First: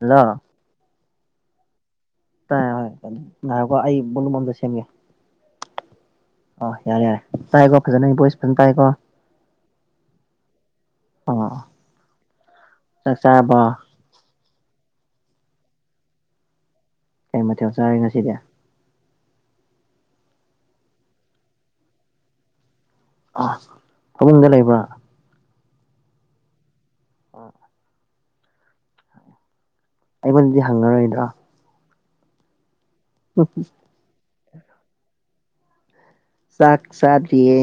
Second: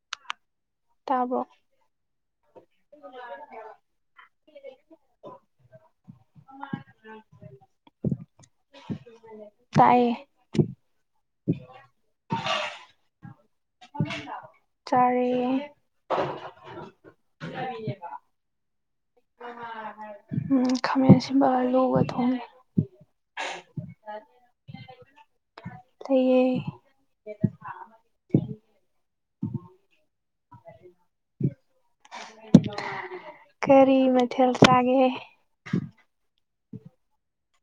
Hello ꯇꯥꯕꯔꯣ ꯇꯥꯏ ꯍꯣꯏ ꯉꯥꯏꯌꯨꯀꯣ ꯑꯩ ꯕꯣꯂꯨꯝ ꯑꯃꯇ ꯁꯦꯝꯒꯦ ꯑꯣ ꯌꯥꯔꯦ ꯌꯥꯔꯦ ꯇꯥꯏꯀꯣ ꯐꯖꯅ ꯑꯩ ꯕꯣꯏꯁ ꯐꯖꯅ ꯇꯥꯏꯀꯣ ꯇꯥꯏꯌꯦ ꯑꯣ ꯆꯥꯛ ꯆꯥꯔꯕꯣ ꯆꯥꯔꯦ ꯀꯩ ꯃꯊꯦꯜ ꯆꯥꯔꯦ ꯉꯁꯤꯗꯤ ꯈꯥꯃꯦꯟ ꯑꯁꯤꯟꯕꯒ ꯑꯂꯨꯒ ꯊꯣꯡꯏ ꯑꯣ ꯐꯃꯨꯡꯗ ꯂꯩꯕ꯭ꯔꯥ ꯂꯩꯌꯦ [unintelligible] ꯑꯩꯉꯣꯟꯗꯗꯤ ꯍꯪꯉꯔꯣꯏꯗ꯭ꯔꯣ [unintelligible] [unintelligible] ꯀꯔꯤ ꯃꯊꯦꯜ ꯆꯥꯒꯦ ꯆꯥꯛ ꯆꯥꯗ꯭ꯔꯤꯌꯦ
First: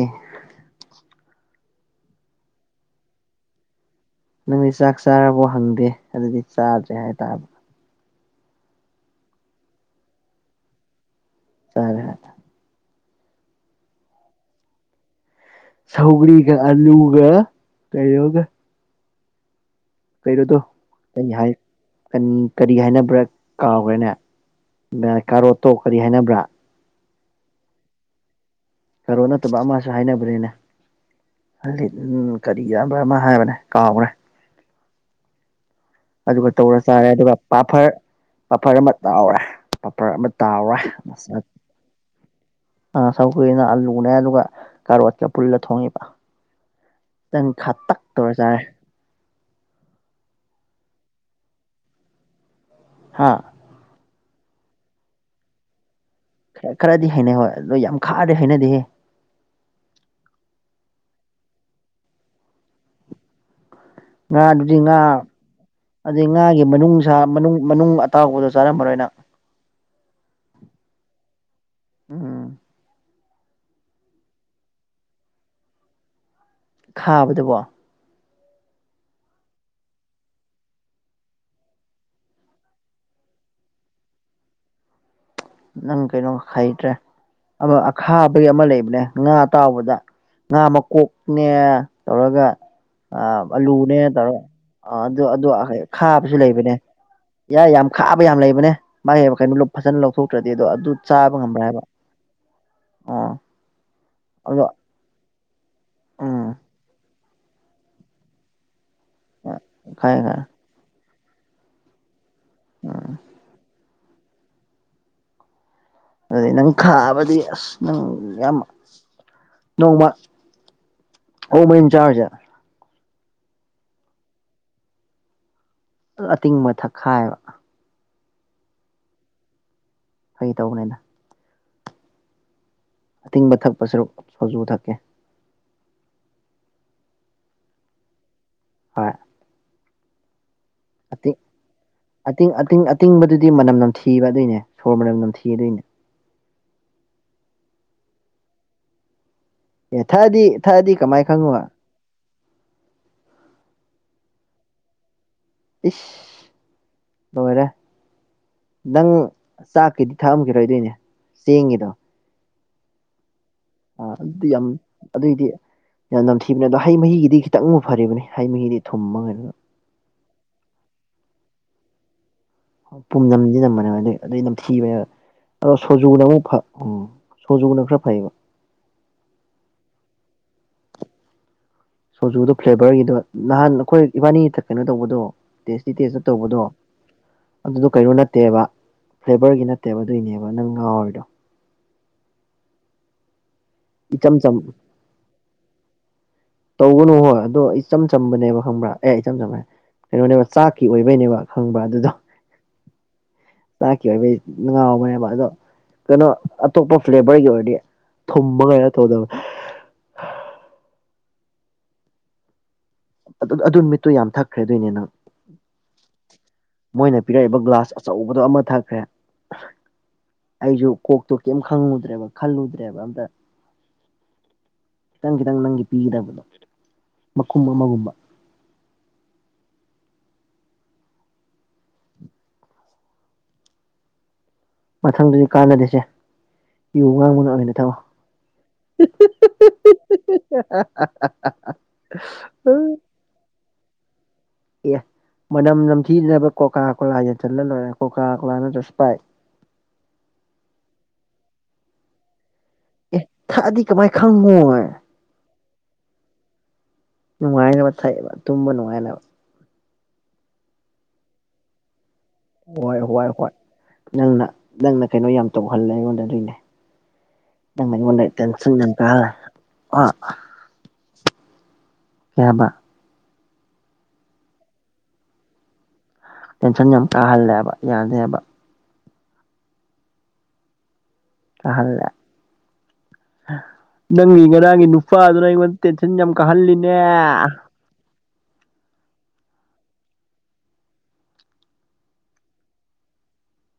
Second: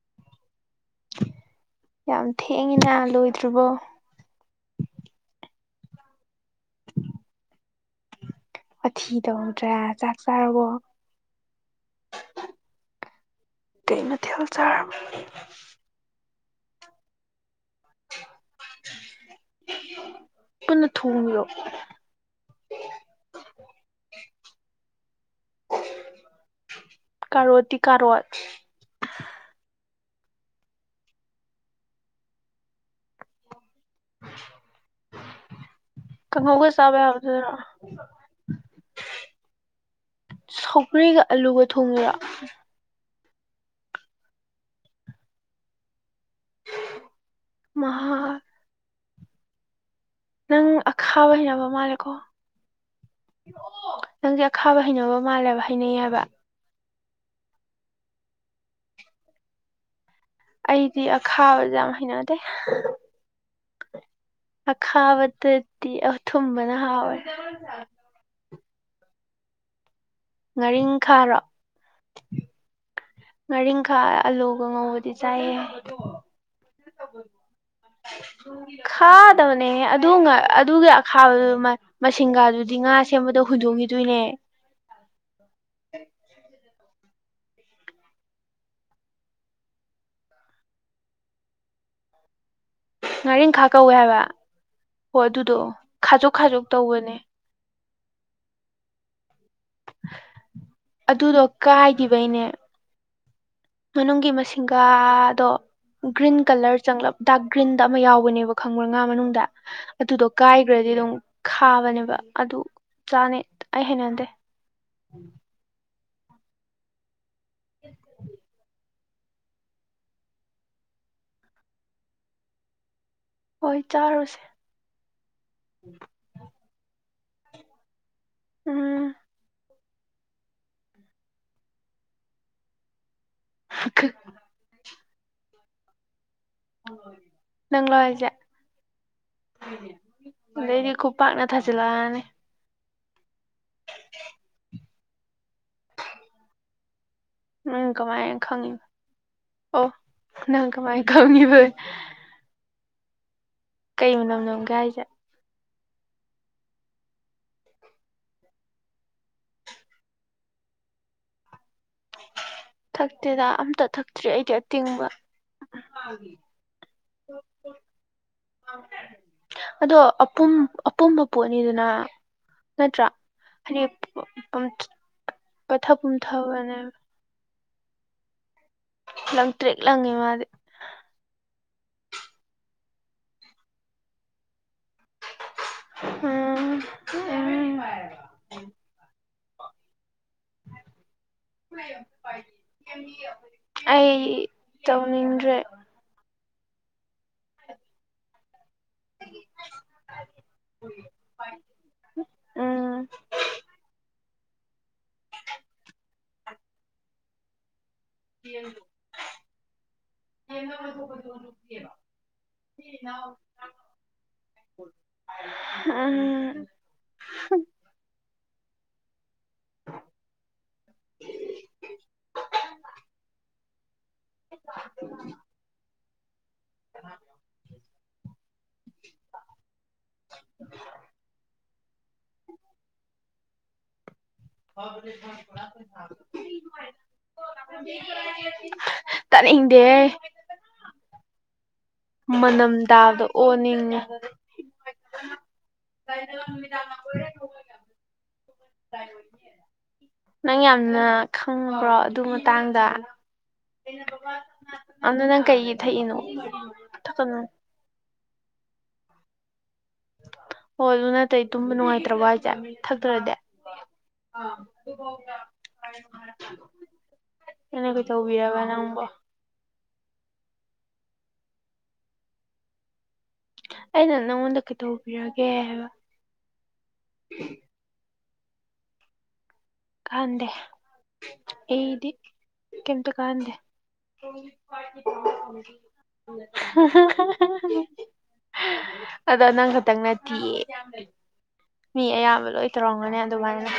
ꯌꯥꯝ ꯊꯦꯡꯏꯅ ꯂꯣꯏꯗ꯭ꯔꯤꯕꯣ ꯅꯪꯗꯤ ꯆꯥꯛ ꯆꯥꯔꯕꯣ ꯍꯪꯗꯦ ꯑꯗꯨꯗꯤ ꯆꯥꯗ꯭ꯔꯦ ꯍꯥꯏꯇꯥꯕ ꯋꯥꯊꯤ ꯇꯧꯗꯔꯥ ꯆꯥꯛ ꯆꯥꯔꯕꯣ ꯆꯂ‌ꯦ ꯀꯩ ꯃꯊꯦꯜ ꯆꯥꯔ ꯁꯧꯒ꯭ꯔꯤꯒ ꯑꯂꯨꯒ ꯀꯩꯅꯣꯒ [unintelligible] ꯀꯩꯩꯅꯣꯗꯣ ꯄꯨꯟꯅ ꯀꯔꯤ ꯊꯣꯡꯉꯤꯔꯣ ꯍꯥꯏ ꯀꯅꯤ ꯀꯔꯤ ꯍꯥꯏꯅꯕ꯭ꯔꯥ ꯀꯥꯎꯒ꯭ꯔꯦꯅꯦ ꯅꯥ ꯀꯥꯔꯣꯠꯇꯣ ꯀꯔꯤ ꯍꯥꯏꯅꯕ꯭ꯔꯥ ꯀꯥꯔꯣꯠꯇꯤ ꯀꯥꯔꯣꯠ ꯀꯥꯔꯣꯠ ꯅꯠꯇꯕ ꯑꯃꯥꯁꯨ ꯍꯥꯏꯅꯕꯔꯅ ꯍꯂꯤꯠ ꯎꯝ ꯀꯔꯤ ꯌꯥꯝꯕ꯭ꯔ ꯑꯃꯥ ꯍꯥꯏꯕꯅꯦ ꯀꯥꯎꯒ꯭ꯔꯦ [unintelligible] ꯑꯗꯨꯒ ꯀꯥꯡꯍꯧꯒ ꯇꯧꯔ ꯆꯥꯕ ꯆꯥꯔꯦ ꯑꯗꯨꯒ ꯌꯥꯕꯗꯨꯔꯣ ꯄꯥꯐꯔ ꯄꯥꯐꯔ ꯑꯃꯥ ꯇꯥꯎꯔꯦ ꯄꯥꯐꯔ ꯑꯃꯥ ꯇꯥꯎꯋ‌ꯦ ꯁꯧꯒ꯭ꯔꯤꯒ ꯃꯁꯛ ꯑꯂꯨꯒ ꯊꯣꯡꯉꯤꯔꯣ ꯑꯥ ꯁꯧꯒꯔꯤ ꯅꯦ ꯑꯜꯂꯨꯅꯦ ꯑꯗꯨꯒ ꯀꯥꯔꯣꯠꯀ ꯄꯨꯜꯂ ꯊꯣꯡꯉꯤꯕ ꯇꯪ ꯈꯥꯇꯛ ꯇꯧꯔꯥ ꯃꯍꯥꯛ ꯆꯥꯔꯦ ꯅꯪ ꯑꯈꯥꯕ ꯍꯩꯅꯕ ꯃꯥꯜꯂꯦꯀꯣ ꯍꯥꯥ ꯅꯪꯖ‌ꯦ ꯑꯈꯥꯕ ꯍꯩꯅꯕ ꯃꯥꯜꯂꯦꯕ ꯍꯩꯅꯩ ꯌ‌ꯦ ꯍꯥꯏꯕ ꯈꯔꯥ ꯈꯔꯥꯗꯤ ꯍꯩꯅꯩ ꯍꯣꯏ ꯑꯗꯣ ꯌꯥꯝ ꯈꯥꯔꯗꯤ ꯍꯩꯅꯗꯦꯍꯦ ꯑꯩꯗꯤ ꯑꯈꯥꯕꯖ‌ꯦ ꯌꯥꯝ ꯍꯩꯅꯗꯦ ꯉꯥ ꯑꯗꯨꯗꯤ ꯉꯥ ꯑꯈꯥꯕꯗꯗꯤ ꯑꯗꯨꯏ ꯉꯥꯒꯤ ꯑꯊꯨꯝꯕꯅ ꯃꯅꯨꯡꯁꯥ ꯍꯥꯎꯋꯦ ꯃꯅꯨꯡ ꯃꯅꯨꯡ ꯑꯇꯥꯎꯕꯗꯣ ꯆꯥꯔꯝ ꯃꯔꯣꯏ ꯅꯪ ꯉꯥꯔꯤꯡ ꯈꯥ ꯔꯣ ꯎꯝ ꯉꯥꯔꯤꯡꯈꯥ ꯑꯂꯨꯒ ꯉꯧꯕꯗꯤ ꯆꯥꯏꯌꯦ ꯈꯥꯕꯗꯨꯕ‌ꯣ ꯈꯥꯗꯕꯅꯦꯍꯦ ꯑꯗꯨ ꯉꯥ ꯑꯗꯨꯒꯤ ꯑꯈꯥꯕꯗꯨ ꯃꯥ ꯃꯁꯤꯡꯒꯥꯥ ꯗꯨꯗꯤ ꯉꯥ ꯁꯦꯝꯕꯗ ꯍꯨꯟꯗꯣꯛ ꯒꯤꯗꯣꯏꯅꯦ ꯅꯪ ꯀꯩꯅꯣ ꯍꯩꯇ꯭ꯔꯦ ꯑꯃꯥ ꯑꯈꯥꯕꯩ ꯑꯃꯥ ꯂꯩꯕꯅꯦ ꯉꯥ ꯑꯇꯥꯎꯕꯗ ꯉꯥ ꯃꯥ ꯀꯣꯛꯅꯦ ꯇꯧꯔꯒ ꯑꯥꯝ ꯉꯥꯔꯤꯡꯈꯥ ꯀꯧꯋꯦ ꯑꯂꯨꯅꯦ ꯍꯥꯏꯕ ꯇꯧꯔꯒ ꯑꯥ ꯍꯣ ꯑꯗꯨ ꯑꯗꯨ ꯑꯗꯨꯗꯣ ꯑꯥ ꯍꯩ ꯈꯥꯖꯣꯛ ꯈꯥꯕꯖꯨ ꯈꯥꯖꯣꯛ ꯂꯩꯕꯅꯦ ꯇꯧꯕꯅꯦ ꯌꯥꯏ ꯌꯥꯝ ꯈꯥꯕ ꯌꯥꯝ ꯂꯩꯕꯅꯦ ꯃꯥꯏ ꯍꯩꯕꯥ ꯀꯩꯅꯣ ꯂꯨꯞ ꯐꯖꯟ ꯂꯧꯊꯣꯛ ꯀꯤꯗꯣ ꯑꯗꯨ ꯆꯥꯕ ꯑꯗꯨꯗꯣ ꯉꯝꯕ꯭ꯔꯥ ꯍꯥꯏꯕ ꯀꯥꯏꯈꯤꯕꯩꯅꯦ ꯑꯣ ꯃꯅꯨꯡꯒꯤ ꯑꯗꯣ ꯃꯁꯤꯡꯒꯥꯗꯣ ꯒ꯭ꯔꯤꯟ ꯎꯝ ꯀꯂꯔ ꯆꯪꯂꯛ ꯑꯞ ꯗꯥꯛ ꯒꯔꯤꯟꯗ ꯑꯃꯥ ꯌꯥꯎꯅꯦꯕ ꯈꯪꯕꯔꯥ ꯉꯥ ꯃꯅꯨꯡꯗ ꯈꯥꯏ ꯑꯗꯨꯗ‌ꯣ ꯈꯥꯏ ꯀꯥꯏ ꯒ꯭ꯔꯗꯤ ꯑꯗꯨꯝ ꯈꯥꯕꯅꯦꯕ ꯑꯗꯨ ꯆꯥꯅꯩ ꯑꯩ ꯍꯩꯅꯗꯦ ꯑꯗꯨꯗꯤ ꯅꯪ ꯈꯥꯕꯗꯤ ꯑꯁ ꯅꯪ ꯌꯥꯝ ꯅꯣꯡꯃꯥ ꯑ‌ꯣꯛ ꯃꯔꯤꯟ ꯆꯥꯔꯨꯖ‌ꯦ ꯍꯣꯏ ꯆꯥꯔꯨꯁꯦ ꯗꯨ ꯑꯇꯤꯡꯕ ꯊꯛ ꯈꯥꯏꯕ ꯎꯝ ꯐꯥꯒꯤ ꯇꯧꯕꯅꯤꯗ ꯑꯇꯤꯡꯕ ꯊꯛꯄ ꯁꯔꯨꯛ ꯁꯣꯖꯨ ꯊꯛꯀꯦ ꯅꯪꯂꯣ ꯍꯥꯏꯖ‌ꯦ ꯍꯣꯏ ꯑꯗꯩꯗꯤ ꯈꯨ ꯄꯥꯛꯅ ꯊꯥꯖꯤꯜ ꯂꯑꯅꯤ ꯇꯤꯡ ꯑꯇꯤꯡ ꯑꯇꯤꯡ ꯕꯗꯨꯗꯤ ꯃꯅꯝ ꯅꯝꯊꯤꯕ ꯑꯗꯨꯏꯅꯦ ꯁꯣꯔ ꯃꯅꯝ ꯅꯝꯊꯤ ꯑꯗꯨꯏ ꯅꯦ ꯅꯪ ꯀꯃꯥꯏꯅ ꯈꯪꯉꯤ ꯑꯣ ꯑꯦ ꯊꯛꯑꯗꯤ ꯅꯪ ꯊꯛꯑꯗꯤ ꯀꯃꯥꯏ ꯈꯪꯉꯤꯕ ꯈꯪꯉꯨꯕ ꯀꯩ ꯃꯅꯝꯅꯣꯝꯒ ꯍꯥꯏꯁꯦ ꯏꯁ ꯂꯣꯏꯔꯦ ꯅꯪ ꯆꯥꯛꯀꯤꯗꯤ ꯊꯛꯑꯝꯈꯤꯔꯣꯏꯗꯣꯏꯅꯦ ꯆꯦꯡꯒꯤꯗꯣ ꯊꯛꯇꯦꯗ ꯑꯝꯇ ꯑꯥ ꯊꯛꯇ꯭ꯔꯤ ꯑꯗꯨ ꯑꯩꯗꯤ ꯑꯇꯤꯡꯕ ꯊꯈꯤꯕꯅꯤ ꯑꯗꯣ ꯍꯩ ꯃꯍꯤꯒꯤꯗꯤ ꯈꯤꯇꯪꯕꯨ ꯐꯔꯤꯕꯅꯤ ꯍꯩ ꯃꯍꯤꯗꯤ ꯊꯨꯝꯃꯒꯩꯅ ꯑꯗꯣ ꯑꯄꯨꯝ ꯑꯄꯨꯝꯕ ꯄꯣꯠꯅꯤꯗꯨꯅ ꯄꯨꯝꯅꯝꯗꯤ ꯅꯝꯕꯅꯦ ꯑꯗꯨꯏ ꯑꯗꯨꯏ ꯅꯝꯊꯤꯕꯅꯦ ꯑꯗꯣ ꯄꯠꯊ ꯁꯣꯖꯨꯅ ꯑꯃꯨꯛ ꯐ ꯄꯨꯝꯊꯕꯅꯦ ꯎꯝ ꯁꯨꯖꯨꯒꯅꯨ ꯈꯔ ꯐꯩꯕ ꯂꯪꯇ꯭ꯔꯤꯛ ꯂꯪꯉꯦ ꯃꯥꯗꯤ ꯁꯨꯖꯨꯗꯣ ꯐ꯭ꯂꯦꯕꯔꯒꯤꯗꯣ ꯅꯍꯥꯟ ꯑꯈꯣꯏ ꯏꯕꯥꯅꯤ ꯀꯩꯅꯣ ꯇꯧꯕꯗꯣ ꯇꯦꯁꯇꯤ ꯇꯦꯁꯇ ꯇꯧꯕꯗꯣ ꯎꯝ ꯎꯝ ꯑꯗꯨꯗꯣ ꯀꯩꯅꯣ ꯅꯠꯇꯦꯕ ꯐ꯭ꯂꯦꯕꯔꯒꯤ ꯅꯠꯇꯦꯕ ꯑꯗꯨꯏꯅꯦꯕ ꯅꯪ ꯉꯥꯎꯔꯤꯗꯣ ꯑꯩ ꯏꯆꯝ ꯆꯝ ꯇꯧꯅꯤꯡꯗ꯭ꯔꯦ ꯇꯧꯒꯅꯨ ꯍꯣꯏ ꯑꯗꯣ ꯏꯆꯝ ꯆꯝꯕꯅꯦꯕ ꯈꯪꯕ꯭ꯔꯥ ꯑꯦ ꯏꯆꯝ ꯆꯝꯃꯌꯦ ꯀꯩꯅꯣꯅꯦꯕ ꯆꯥꯛꯀꯤ ꯑꯣꯏꯕꯩꯅꯦꯕ ꯈꯪꯕ꯭ꯔ ꯑꯗꯨꯗꯣ ꯎꯝ ꯆꯥꯛꯀꯤ ꯑꯣꯏꯕꯩ ꯉꯥꯎꯕꯅꯦꯕ ꯑꯗꯣ ꯀꯩꯅꯣ ꯑꯇꯣꯞꯄ ꯐ꯭ꯂꯦꯕꯔꯒꯤ ꯑꯣꯏꯔꯗꯤ ꯊꯨꯝꯕꯒꯩꯅ ꯇꯧꯗꯕ [unintelligible] ꯑꯗꯨ ꯑꯗꯨ ꯅꯨꯃꯤꯠꯇꯨ ꯌꯥꯝ ꯊꯛꯈ꯭ꯔꯦꯗꯣꯏꯅꯤ ꯅꯪ ꯑ ꯃꯣꯏꯅ ꯄꯤꯔꯛꯏꯕ ꯒ꯭ꯂꯥꯁ ꯑꯆꯧꯕꯗꯣ ꯑꯃ ꯊꯛꯈ꯭ꯔꯦ ꯑꯩꯁꯨ ꯀꯣꯛꯇꯣ ꯀꯩꯝ ꯈꯪꯉꯨꯗ꯭ꯔꯦꯕ ꯈꯜꯂꯨꯗ꯭ꯔꯦꯕ ꯑꯝꯇ ꯈꯤꯇꯪ ꯈꯤꯇꯪ ꯅꯪꯒꯤ ꯄꯤꯒꯗꯕꯗꯣ ꯀ ꯃꯈꯨꯝ ꯑꯃꯒꯨꯝꯕ ꯃꯊꯪꯗꯗꯤ ꯀꯥꯟꯅꯗꯦꯁꯦ ꯌꯨ ꯉꯥꯡꯕꯅ ꯑꯣꯏꯅ ꯊꯛꯑꯣ [unintelligible] ꯇꯅꯤꯡꯗꯦꯍꯦ [unintelligible] ꯃꯅꯝ ꯇꯥꯕꯗ ꯑꯣꯅꯤꯡꯉꯦ ꯑꯦ ꯃꯅꯝ ꯅꯝꯊꯤꯗꯅꯕ ꯀꯣꯀꯥ ꯀꯣꯂꯥꯗ ꯌꯥꯆꯠꯂ ꯂꯣꯏꯔꯦ ꯀꯣꯀꯥ ꯀꯣꯂꯥ ꯅꯠꯇꯔ ꯅꯪ ꯌꯥꯝꯅ ꯈꯪꯕ꯭ꯔꯣ ꯑꯗꯨ ꯃꯇꯥꯡꯗ ꯑꯦ ꯊꯛꯑꯗꯤ ꯀꯃꯥꯏ ꯈꯪꯉꯣꯏ ꯑꯗꯨ ꯅꯪ ꯀꯩꯒꯤ ꯊꯛꯏꯅꯣ ꯊꯛꯀꯅꯨ ꯅꯨꯡꯉꯥꯏꯅꯕ ꯊꯛꯏꯕ ꯇꯨꯝꯕ ꯅꯨꯡꯉꯥꯏꯅꯕ ꯍꯣ ꯑꯗꯨ ꯅꯠꯇꯩ ꯇꯨꯝꯕ ꯅꯨꯡꯉꯥꯏꯇ꯭ꯔꯕꯣ ꯍꯥꯏ ꯍꯣꯏ ꯍꯣꯏ ꯍꯣꯏ ꯅꯪꯅ ꯅꯪꯅ ꯀꯩꯅꯣ ꯌꯥꯝ ꯇꯧꯍꯜꯂꯦ ꯑꯩꯉꯣꯟꯗ ꯑꯗꯨꯏꯅꯦ ꯅꯪ ꯑꯩꯅ ꯑꯩꯉꯣꯟꯗ ꯀꯩꯇꯧꯕꯤꯔꯕ ꯇꯦꯟꯁꯟ ꯌꯥꯝ ꯅꯪꯕꯣ ꯀꯍꯜꯂꯦ ꯑ ꯀꯩ ꯍꯥꯏꯕ ꯑꯩꯅ ꯅꯪꯉꯣꯟꯗ ꯀꯩꯗꯧꯕꯤꯔꯒꯦ ꯍꯥꯏꯕ ꯇꯦꯟꯁꯟ ꯌꯥꯝ ꯀꯥꯍꯜꯂꯦꯕ ꯌꯥꯗꯦꯕ ꯀꯍꯟꯗꯦ ꯀꯥꯍꯜꯂꯦ ꯑꯩꯗꯤ ꯀꯝꯇ ꯀꯍꯟꯗꯦ ꯅꯪꯒꯤ ꯉꯔꯥꯡꯒꯤ ꯅꯨꯄꯥꯗꯨꯅ ꯑꯩꯉꯣꯟꯗ ꯇꯦꯟꯁꯟ ꯌꯥꯝ ꯀꯥꯍꯜꯂꯤꯅꯦ [unintelligible] ꯑꯗꯣ ꯅꯪ ꯈꯛꯇꯪ ꯅꯠꯇꯤꯌꯦ ꯃꯤ ꯑꯌꯥꯝꯕ ꯂꯣꯏ ꯇꯧꯔꯝꯒꯅꯤ ꯑꯗꯨꯃꯥꯏꯅ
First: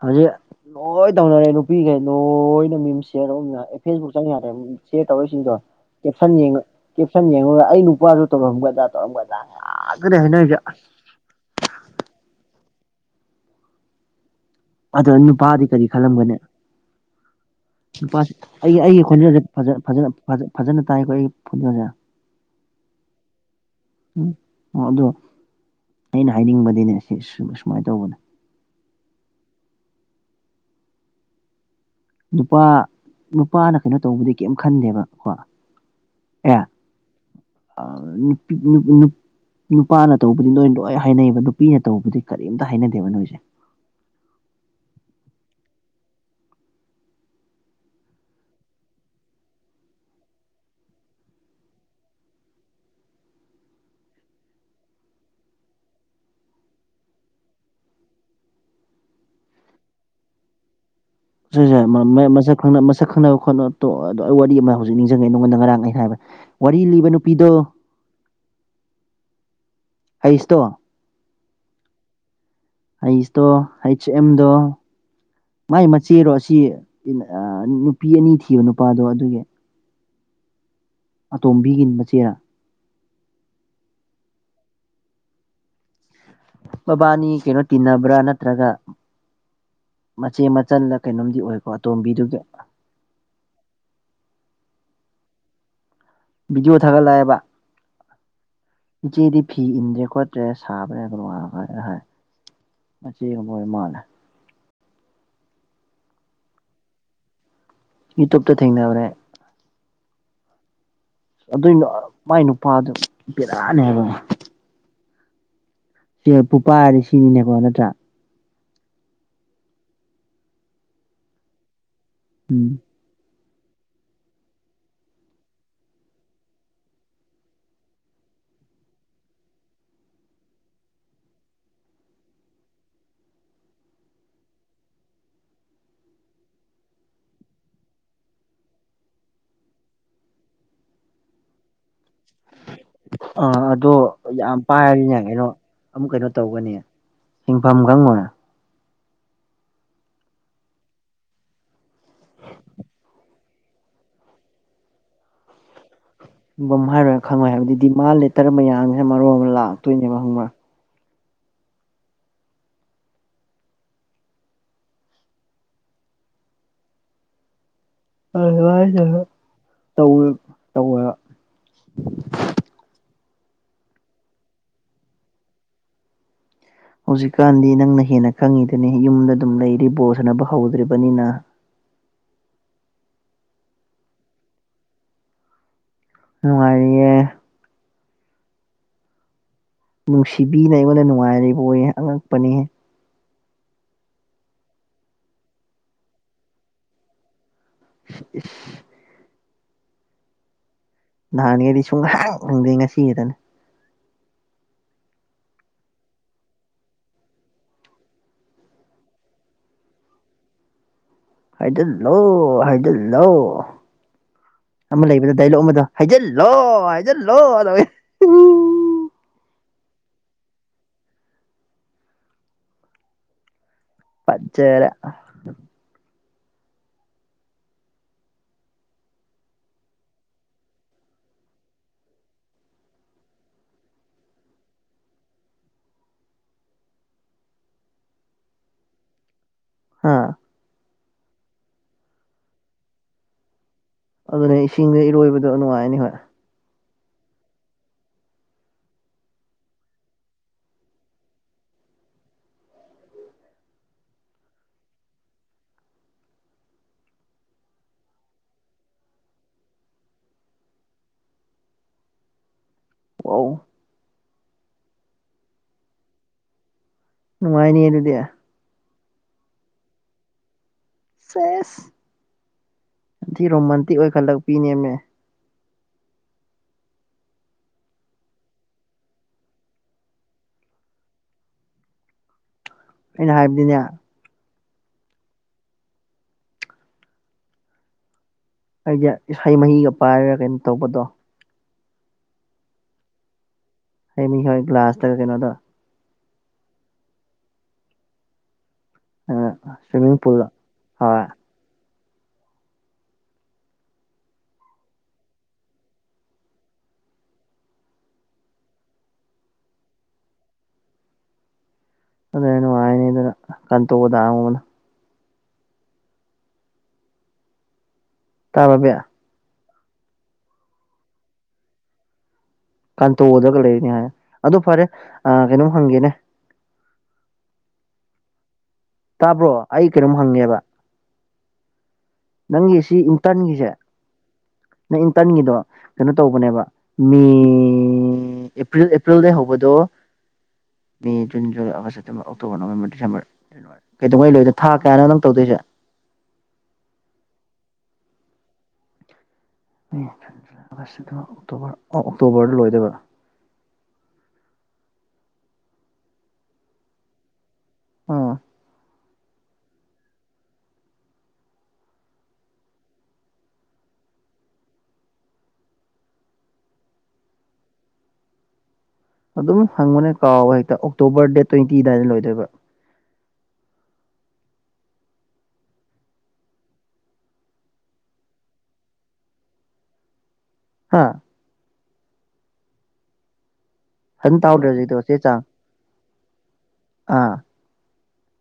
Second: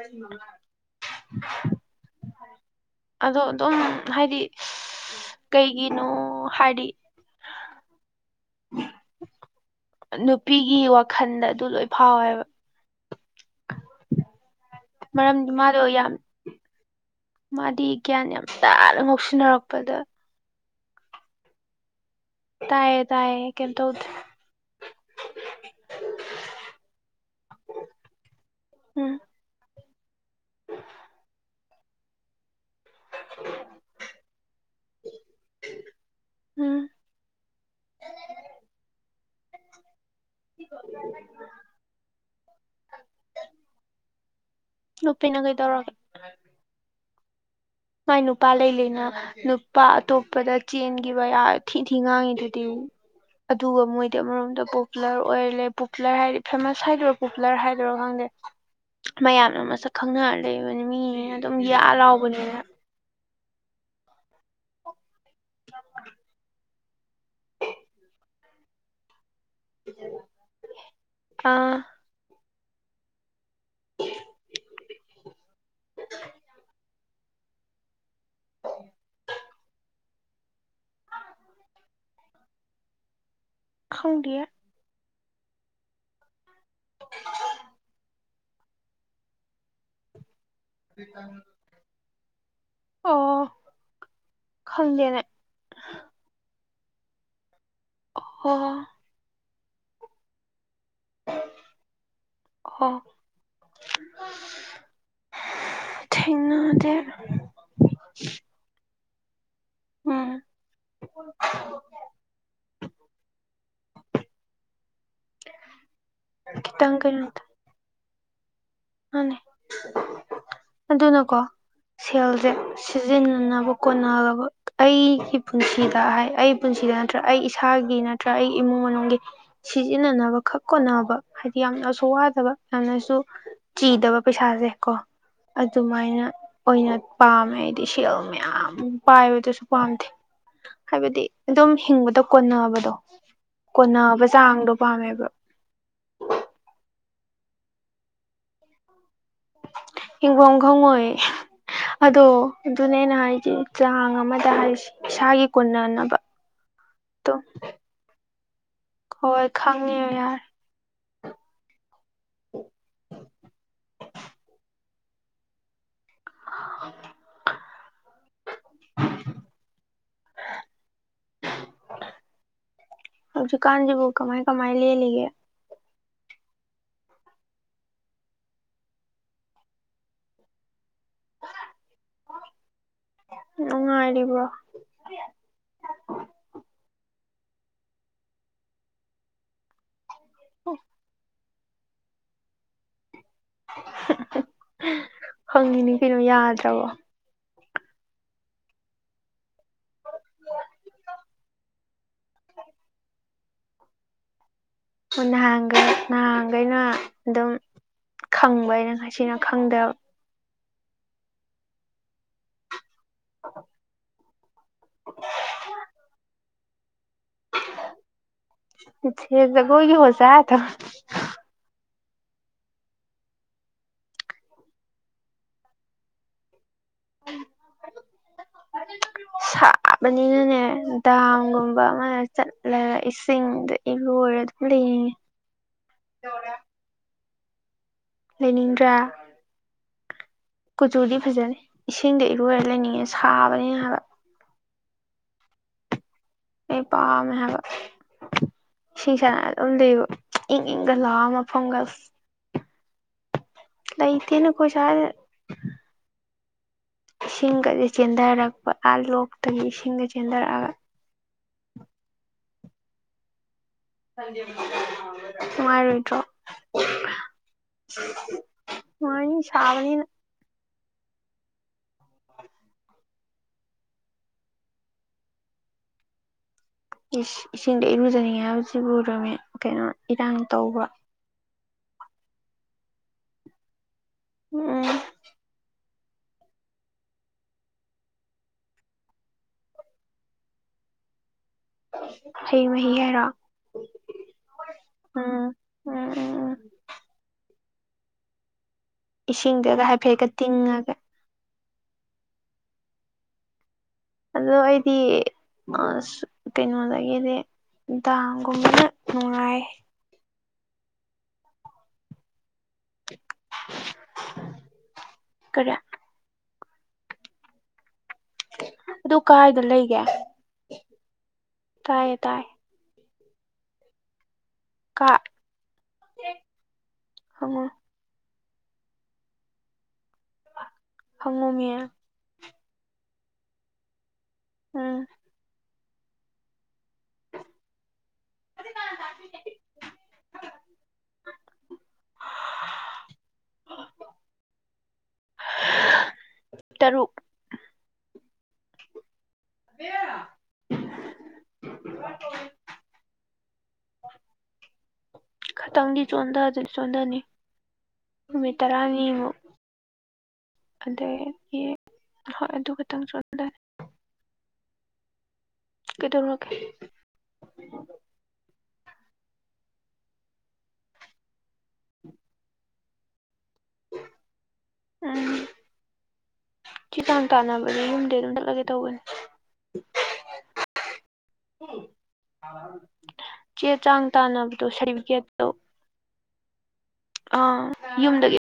ꯍꯧꯖꯤꯛ ꯂꯣꯏ ꯇꯧꯅꯔꯦ ꯅꯨꯄꯤꯈꯩ ꯅꯣꯏꯅ ꯃꯤꯝ ꯁꯦꯌꯔ ꯑꯗꯣ ꯇꯧꯅ ꯑꯗꯨꯝ ꯑꯦ ꯐꯦꯁꯕꯨꯛ ꯆꯪ ꯍꯥꯏꯗꯤ ꯌꯥꯗ꯭ꯔꯦ ꯁꯦꯌꯔ ꯇꯧꯔꯛꯏ ꯁꯤꯡꯗꯣ ꯀꯩꯒꯤꯅꯣ ꯀꯦꯞꯁꯟ ꯌꯦꯡꯉ ꯍꯥꯏꯗꯤ ꯀꯦꯞꯁꯟ ꯌꯦꯡꯉꯨꯔꯒ ꯑꯩ ꯅꯨꯄꯥꯁꯨ ꯇꯧꯔꯝꯒꯕ ꯑꯗꯥ ꯇꯧꯔꯝꯒꯕꯗꯥ ꯅꯨꯄꯤꯒꯤ ꯋꯥꯈꯜꯗ ꯑꯗꯨ ꯂꯣꯏ ꯐꯥꯎꯋꯦꯕ ꯑꯗꯣ ꯑꯩ ꯃꯔꯝꯗꯤ ꯅꯨꯄꯥꯗꯤ ꯃꯥꯗꯣ ꯀꯔꯤ ꯌꯥꯝ ꯈꯜꯂꯝꯒꯅꯤ ꯃꯥꯗꯤ ꯅꯨꯄꯥ ꯒ꯭ꯌꯥꯟ ꯌꯥꯝ ꯑꯩꯒꯤ ꯇꯥꯅ ꯑꯩꯒꯤ ꯈꯣꯟꯖꯦꯜꯁꯦ ꯉꯧꯁꯤꯟꯅꯔꯛꯄꯗ ꯐꯖ [unintelligible] ꯐꯖꯅ ꯇꯥꯏꯀꯣ ꯑꯩꯒꯤ ꯈꯣꯟꯖꯦꯜꯁꯦ ꯇꯥꯏꯌꯦ ꯇꯥꯏꯌꯦ ꯀꯦꯝ ꯇꯧꯗꯦ ꯎꯝ ꯑꯣ ꯑꯗꯣ ꯑꯩꯅ ꯍꯥꯏꯅꯤꯡꯕꯗꯤꯅꯦ ꯁꯤ ꯑꯁꯨꯃꯥꯏꯟ ꯇꯧꯕꯅꯦ ꯎꯝ ꯅꯨꯄꯥ ꯅꯨꯄꯥꯅ ꯀꯩꯅꯣ ꯇꯧꯕꯗꯤ ꯀꯩꯝ ꯈꯟꯗꯦꯕ ꯀꯣ ꯑꯦ ꯎꯝ ꯑꯥ ꯅꯨꯄꯤ ꯅꯨꯞ ꯅꯨꯞ ꯅꯨꯄꯥꯅ ꯇꯧꯕꯗꯤ ꯅꯣꯏ ꯂꯣꯏ ꯍꯥꯏꯅꯩꯌꯦꯕ ꯅꯨꯄꯤꯅ ꯇꯧꯕꯗꯤ ꯀꯔꯤꯝꯇ ꯍꯥꯏꯅꯗꯦꯕ ꯅꯣꯏꯁꯦ ꯅꯨꯄꯤꯅ ꯀꯩꯗꯧꯔꯒꯦ ꯃꯥꯏ ꯅꯨꯄꯥ ꯂꯩ ꯂꯩꯅ ꯅꯨꯄꯥ ꯑꯇꯣꯞꯄꯗ ꯆꯦꯟꯈꯤꯕ [unintelligible] ꯊꯤ ꯊꯤ ꯉꯥꯡꯉꯤꯗꯨꯗꯤ ꯑꯗꯨꯒ ꯃꯣꯏꯗꯤ ꯑꯃꯔꯣꯝꯗ ꯄꯣꯄꯨꯂꯔ ꯑꯣꯏꯔ ꯂꯩ ꯄꯣꯄꯨꯂꯔ ꯍꯥꯏꯔꯗꯤ ꯐꯦꯃꯁ ꯍꯥꯏꯗꯣꯔꯣ ꯄꯣꯄꯨꯂꯔ ꯍꯥꯏꯗꯣꯔꯥ ꯈꯪꯗꯦ ꯃꯌꯥꯝꯅ ꯃꯁꯛ ꯈꯪꯅꯔ ꯂꯩꯕ ꯃꯤꯅꯤ [unintelligible] ꯃꯁꯛ ꯈꯪꯅ ꯃꯁꯛ ꯁꯛ ꯈꯪꯅꯕ ꯈꯣꯠꯅꯕꯗ ꯇꯣꯛꯑꯣꯗ ꯑꯩ ꯋꯥꯔꯤ ꯑꯃ ꯍꯧꯖꯤꯛ ꯅꯤꯡꯁꯤꯡꯉꯦ ꯅꯉꯣꯟꯗ ꯉꯔꯥꯡ ꯑꯩꯅ ꯍꯥꯏꯕ ꯋꯥꯔꯤ ꯂꯤꯕ ꯅꯨꯄꯤꯗꯣ ꯍꯩꯁꯇꯣ ꯑꯥ ꯍꯩꯁꯇꯣ ꯍꯩꯆ ꯑꯦꯝꯗꯣ ꯃꯥꯏ ꯃꯆꯦꯔꯣ ꯑꯁꯤ [unintelligible] ꯅꯨꯄꯤ ꯑꯅꯤ ꯊꯤꯕ ꯅꯨꯄꯥꯗꯣ ꯑꯗꯨꯒꯤ ꯑꯇꯣꯝꯕꯤꯒꯤ ꯃꯆꯦꯔꯥ ꯈꯪꯗꯦꯌꯦ ꯃꯕꯥꯅꯤ ꯀꯩꯅꯣ ꯇꯤꯟꯅꯕ꯭ꯔꯥ ꯅꯠꯇ꯭ꯔꯒ ꯃꯆꯦ ꯃꯆꯜꯂ ꯀꯩꯅꯣꯝꯗꯤ ꯑꯣꯏꯀꯣ ꯑꯇꯣꯝꯕꯤꯗꯨꯒꯤ ꯑꯣ ꯈꯪꯗꯦꯅꯦ ꯚꯤꯗꯤꯑꯣ ꯊꯥꯒꯠꯂꯛꯑꯦꯕ ꯑꯣ ꯍꯣ ꯏꯆꯦꯗꯤ ꯐꯤ ꯏꯟꯗ꯭ꯔꯦ ꯀꯣꯠ ꯃꯆꯦ ꯁꯥꯕ꯭ꯔꯥ [unintelligible] ꯑꯣ ꯃꯆꯦꯒꯨꯝꯕ ꯑꯣꯏ ꯃꯥꯜꯂꯦ ꯊꯦꯡꯅꯗꯦ ꯌꯨꯇꯨꯨꯞꯇ ꯊꯦꯡꯅꯕꯅꯦ ꯎꯝ ꯑꯗꯨꯏ ꯅ ꯃꯥꯏ ꯅꯨꯄꯥꯗꯨ ꯕꯦꯔꯥꯅꯦ ꯍꯥꯏꯕ [unintelligible] ꯁꯦꯜꯄꯨ ꯈꯤꯇꯪ ꯄꯥꯢꯔꯗꯤ ꯁꯤꯅꯤꯅꯦꯀꯣ ꯅꯠꯇ꯭ꯔꯥ ꯃꯥꯅꯤ [unintelligible] ꯑꯗꯨꯅꯀꯣ ꯁꯦꯜꯖꯦ ꯎꯝ ꯁꯤꯖꯤꯟꯅꯅꯕ ꯀꯣꯅꯔꯕ ꯑꯩꯒꯤ ꯄꯨꯟꯁꯤꯗ ꯍꯥꯏ ꯑꯩ ꯄꯨꯟꯁꯤꯗ ꯅꯠꯇ꯭ꯔꯒ ꯑꯩ ꯏꯁꯥꯒꯤ ꯅꯠ ꯇ꯭ꯔꯥ ꯑꯩ ꯏꯃꯨꯡ ꯃꯅꯨꯡꯒꯤ ꯁꯤꯖꯤꯟꯅꯅꯕ ꯈꯛ ꯀꯣꯟꯅꯕ ꯍꯥꯏꯗꯤ ꯌꯥꯝꯅꯁꯨ ꯋꯥꯗꯕ ꯌꯥꯝꯅꯁꯨ ꯆꯤꯗꯕ ꯄꯩꯁꯥꯖꯦ ꯀꯣ ꯑꯗꯨꯃꯥꯏꯅ ꯑꯣꯏꯅ ꯄꯥꯝꯃꯦ ꯑꯩꯗꯤ ꯁꯦꯜ ꯃ꯭ꯌꯥꯝ ꯄꯥꯏꯕꯗꯨꯁꯨ ꯄꯥꯝꯗꯦ ꯍꯥꯏꯕꯗꯤ ꯑꯗꯨꯝ ꯍꯤꯡꯕꯗ ꯀꯣꯟꯅꯕꯗꯣ ꯑꯥ ꯑꯗꯣ ꯀꯣꯟꯅꯕ ꯌꯥꯝ ꯆꯥꯡꯗꯣ ꯄꯥꯏꯔꯗꯤꯅꯦ ꯄꯥꯝꯃꯦꯕ ꯀꯩꯅꯣ ꯑꯃꯨꯛ ꯀꯩꯅꯣ ꯇꯧꯒꯅꯤ ꯍꯤꯡꯐꯝ ꯈꯪꯉꯣꯏ ꯍꯤꯡ ꯕꯝ ꯈꯪꯉꯣꯏ ꯑꯗꯣ ꯑꯗꯨꯅꯦ ꯑꯩꯅ ꯍꯥꯏꯖꯦ ꯆꯥꯡ ꯑꯃꯗ ꯍꯥꯏꯁꯤ ꯏꯁꯥꯒꯤ ꯀꯣꯟꯅꯅꯕ ꯝ ꯍꯥꯏꯔ ꯑꯗꯨꯝ ꯈꯪꯉꯣꯏ ꯍꯥꯏꯕꯗꯤ ꯗꯤꯃꯥꯟ ꯂꯦꯇꯔ ꯃꯌꯥꯝꯁꯤꯅ ꯃꯔꯣꯜ ꯍꯣꯏ ꯑꯃ ꯈꯪꯉꯦ ꯂꯥꯛꯇꯣꯏꯅꯦꯕ ꯌꯥꯔꯦ ꯈꯪꯕ꯭ꯔꯥ꯫ [inaudible] [inaudible] [inaudible] ꯑꯗꯨꯗꯨꯅ ꯑꯩꯁꯤ ꯃꯨꯛ ꯇꯧ ꯇꯧꯋꯦꯕ꯫ ꯍꯧꯖꯤꯛꯀꯟꯁꯤꯕꯨ ꯀꯃꯥꯏ ꯀꯃꯥꯏ ꯂꯦꯜꯂꯤꯒꯦ꯫ ꯍꯧꯖꯤꯛꯀꯥꯟꯗꯤ ꯅꯪꯅ ꯍꯦꯟꯅ ꯈꯪꯉꯤꯗꯨꯅꯤ ꯌꯨꯝꯗ ꯑꯗꯨꯝ ꯂꯩꯔꯤ ꯕꯣꯔ ꯁꯅꯕ ꯍꯧꯗ꯭ꯔꯤꯕꯅꯤꯅ꯫ ꯅꯨꯡꯉꯥꯏꯔꯤꯕ꯭ꯔꯣ꯫ ꯅꯨꯡꯉꯥꯏꯔꯤꯌꯦ꯫ ꯅꯨꯡꯁꯤꯕꯤꯅ ꯑꯩꯉꯣꯟꯗ ꯅꯨꯡꯉꯥꯏꯔꯤꯕꯣꯌꯦ ꯑꯉꯛꯄꯅꯤꯍꯦ꯫ [inaudible] ꯈꯪꯉꯤꯅꯤ ꯀꯩꯅꯣ ꯌꯥꯗ꯭ꯔꯕꯣ꯫ [inaudible] ꯅꯍꯥꯟꯉꯩꯗꯤ ꯁꯨꯡꯍꯥꯡ ꯈꯪꯗꯦ ꯉꯁꯤꯈꯇꯅꯦ꯫ ꯍꯣ ꯅꯍꯥꯟꯒꯩ ꯅꯍꯥꯟꯈꯩꯅ ꯑꯗꯨꯝ ꯈꯪꯕ ꯑꯩꯅ ꯉꯁꯤꯅ ꯈꯪꯗꯕ꯫ ꯍꯥꯏꯖꯤꯜꯂꯣ ꯍꯥꯏꯖꯤꯜꯂꯣ ꯑꯃ ꯂꯩꯕꯗ ꯗꯥꯏꯂꯣꯛ ꯑꯃꯗꯣ ꯍꯥꯏꯖꯜ ꯂꯣ ꯍꯥꯏꯖꯜꯂꯣ ꯇꯧꯕꯩꯗꯣ [inaudible] ꯃꯨꯊꯤ ꯖꯒꯣꯏꯒꯤ ꯑꯣꯖꯥꯔꯗꯤ꯫ ꯐꯠꯖꯥꯔꯦ꯫ [inaudible] [inaudible] ꯆꯥꯕꯅꯤꯅꯅꯦ ꯗꯥꯝꯒꯨꯝꯕ ꯑꯃꯅ ꯆꯠꯂꯒ ꯏꯁꯤꯡꯗ ꯏꯔꯣꯏꯔ ꯑꯗꯨꯝ ꯂꯩꯅꯤꯉꯦ꯫ [inaudible] ꯇꯧꯔꯦ꯫ ꯂꯩꯅꯤꯡꯗ꯭ꯔꯥ꯫ ꯍꯥꯥ꯫ ꯀꯨꯆꯨꯗꯤ ꯐꯖꯅꯤ ꯏꯁꯤꯡꯗ ꯏꯔꯣꯏꯔ ꯂꯩꯅꯤꯡꯉꯦ ꯁꯥꯕꯅꯤꯅ ꯍꯥꯏꯕ꯫ ꯑꯗꯨꯅꯦ ꯏꯁꯤꯡꯗ ꯏꯔꯣꯏꯕꯗꯣ ꯅꯨꯡꯉꯥꯏꯅꯤ ꯍꯣꯏ꯫ ꯑꯦ ꯄꯝꯃꯦ ꯍꯥꯏꯕ꯫ ꯁꯤꯁꯥ ꯎꯠꯂꯤꯕ ꯏꯪꯏꯪꯒ ꯂꯥꯎꯔ ꯃꯐꯝꯒꯁꯦ꯫ [inaudible] ꯂꯩꯇꯦꯅꯦ ꯑꯈꯣꯏ ꯁ꯭ꯋꯥꯏꯗ꯫ ꯏꯁꯤꯡꯒꯗꯤ ꯆꯦꯟꯊꯔꯛꯄ ꯑꯥ ꯂꯣꯛꯇꯒꯤ ꯏꯁꯤꯡꯒ ꯆꯦꯟꯊꯔꯛꯑꯒ꯫ ꯋꯥꯎ꯫ ꯅꯨꯉꯥꯏꯔꯣꯏꯗ꯭ꯔꯣ꯫ ꯅꯨꯉꯥꯏꯅꯤ ꯁꯕꯅꯤꯅ꯫ ꯁꯦꯁ꯫ ꯊꯤ ꯔꯣꯃꯥꯟꯇꯤꯛ ꯑꯣꯏꯈꯠꯂꯛꯄꯤꯅꯦꯃꯤ꯫ ꯏꯁ ꯏꯁꯤꯡꯗ ꯏꯔꯨꯖꯅꯤꯡꯉꯤ ꯍꯥꯏꯕꯁꯤꯕꯨ ꯔꯣꯃꯦꯟ ꯀꯩꯅꯣ ꯏꯔꯥꯡ ꯇꯧꯕ꯭ꯔꯣ? ꯑꯩꯅ ꯍꯥꯏꯕꯗꯤꯅꯦ꯫ ꯎꯝ꯫ ꯍꯥꯏꯗꯤ ꯏꯁꯩ ꯃꯍꯤꯒ ꯄꯥꯏꯔꯒ ꯀꯩꯅꯣ ꯇꯧꯕꯗꯣ꯫ ꯍꯩ ꯃꯍꯤ ꯍꯥꯏꯔꯣ? ꯍꯩ ꯃꯍꯤ ꯍꯣꯏ ꯒ꯭ꯂꯥꯁꯇꯒ ꯎꯝ ꯀꯩꯅꯣ ꯇꯧ꯫ ꯎꯝ ꯎꯝ ꯎꯝ꯫ ꯏꯁꯤꯡꯗꯨꯒ ꯁ꯭ꯋꯤꯝꯃꯤꯡ ꯍꯥꯏꯐꯦꯠꯀ ꯄꯨꯜꯗ ꯇꯤꯡꯉꯒ꯫ ꯍꯣꯏ ꯑꯗꯣ ꯑꯩꯗꯤ ꯃꯁꯨ ꯀꯩꯅꯣꯗꯒꯤꯗꯤ꯫ ꯗꯥꯡꯒꯨꯝꯕꯅ ꯅꯨꯡꯉꯥꯏ ꯑꯗꯨꯅ ꯅꯨꯡꯉꯥꯏꯅꯤ ꯑꯗꯨꯅ ꯀꯟꯇꯣꯗꯥꯡꯉꯧꯕꯅ ꯀꯔꯤꯌꯥ ꯇꯥꯔꯕꯦ ꯑꯗꯨ ꯀꯥꯏꯗ ꯂꯩꯒꯦ ꯇꯥꯏꯌꯦ ꯇꯥꯏ ꯀꯥꯟꯇꯣꯗꯒ ꯂꯩꯅꯤ ꯍꯥꯏ ꯑꯗꯨ ꯐꯔꯦ ꯀꯥ ꯀꯩꯅꯣꯝ ꯍꯪꯒꯦꯅꯦ ꯍꯪꯉꯣ ꯇꯥꯕ꯭ꯔꯣ ꯑꯩ ꯀꯩꯅꯣꯝ ꯍꯪꯉꯦꯕ ꯍꯪꯉꯣꯃꯤ ꯅꯪꯒꯤ ꯁꯤ ꯏꯟꯇ꯭ꯔꯟꯒꯤꯁꯦ ꯎꯝ ꯅꯪ ꯏꯟꯇ꯭ꯔꯟꯒꯤꯗꯣ ꯀꯩꯅꯣ ꯇꯧꯕꯅꯦꯕ ꯃ ꯑꯦꯄ꯭ꯔꯤꯜ ꯑꯦꯄ꯭ꯔꯤꯜꯗꯩ ꯍꯧꯕꯗꯣ May June July August September October November December ꯂꯣꯏ ꯀꯩꯗꯧꯉꯩ ꯂꯣꯏꯗ ꯊꯥ ꯀꯌꯥꯅꯣ ꯅꯪ ꯇꯧꯗꯣꯏꯁꯦ ꯇꯔꯨꯛ ꯑꯦ ꯑꯒꯁ ꯁꯦꯞꯇꯦꯝꯕꯔ ꯑꯣꯛꯇꯣꯕꯔ ꯑꯣ ꯑꯣꯛꯇꯣꯕꯔꯗ ꯂꯣꯏꯗꯣꯏꯕ ꯈꯇꯪꯗꯤ ꯆꯣꯟꯗꯖꯤ ꯆꯣꯟꯗꯅꯤ ꯑꯥ ꯅꯨꯃꯤꯠ ꯇꯔꯥꯅꯤꯃꯨꯛ ꯑꯗꯩꯒꯤ ꯍꯣꯏ ꯑꯗꯨ ꯈꯇꯪ ꯆꯣꯟ__ ꯀꯩꯗꯧꯔꯒꯦ ꯑꯗꯨꯝ ꯍꯪꯕꯅꯦ ꯀꯥꯎꯋꯦ ꯍꯦꯛꯇ ꯑꯣꯛꯇꯣꯕꯔ ꯗꯦꯠ ꯇ꯭ꯋꯦꯟꯇꯤ ꯑꯗꯥꯏꯗ ꯂꯣꯏꯗꯣꯏꯕ ꯎꯝ ꯆꯦ ꯆꯥꯡ ꯇꯥꯟꯅꯕꯗꯤ ꯌꯨꯝꯗ ꯑꯗꯨꯝ ꯆꯠꯂꯒꯦ ꯇꯧꯕꯅꯤ ꯍꯥꯥ ꯆꯦ ꯆꯥꯡ ꯐꯖꯅ ꯇꯥꯟꯅꯕꯗꯣ ꯇꯥꯎꯗ꯭ꯔꯁꯨ ꯍꯦꯛꯇ ꯆꯦ ꯆꯥꯡ ꯁꯥꯔꯗꯤꯕꯤꯒꯦꯠꯇꯣ ꯑꯥ ꯌꯨꯝꯗꯒꯤ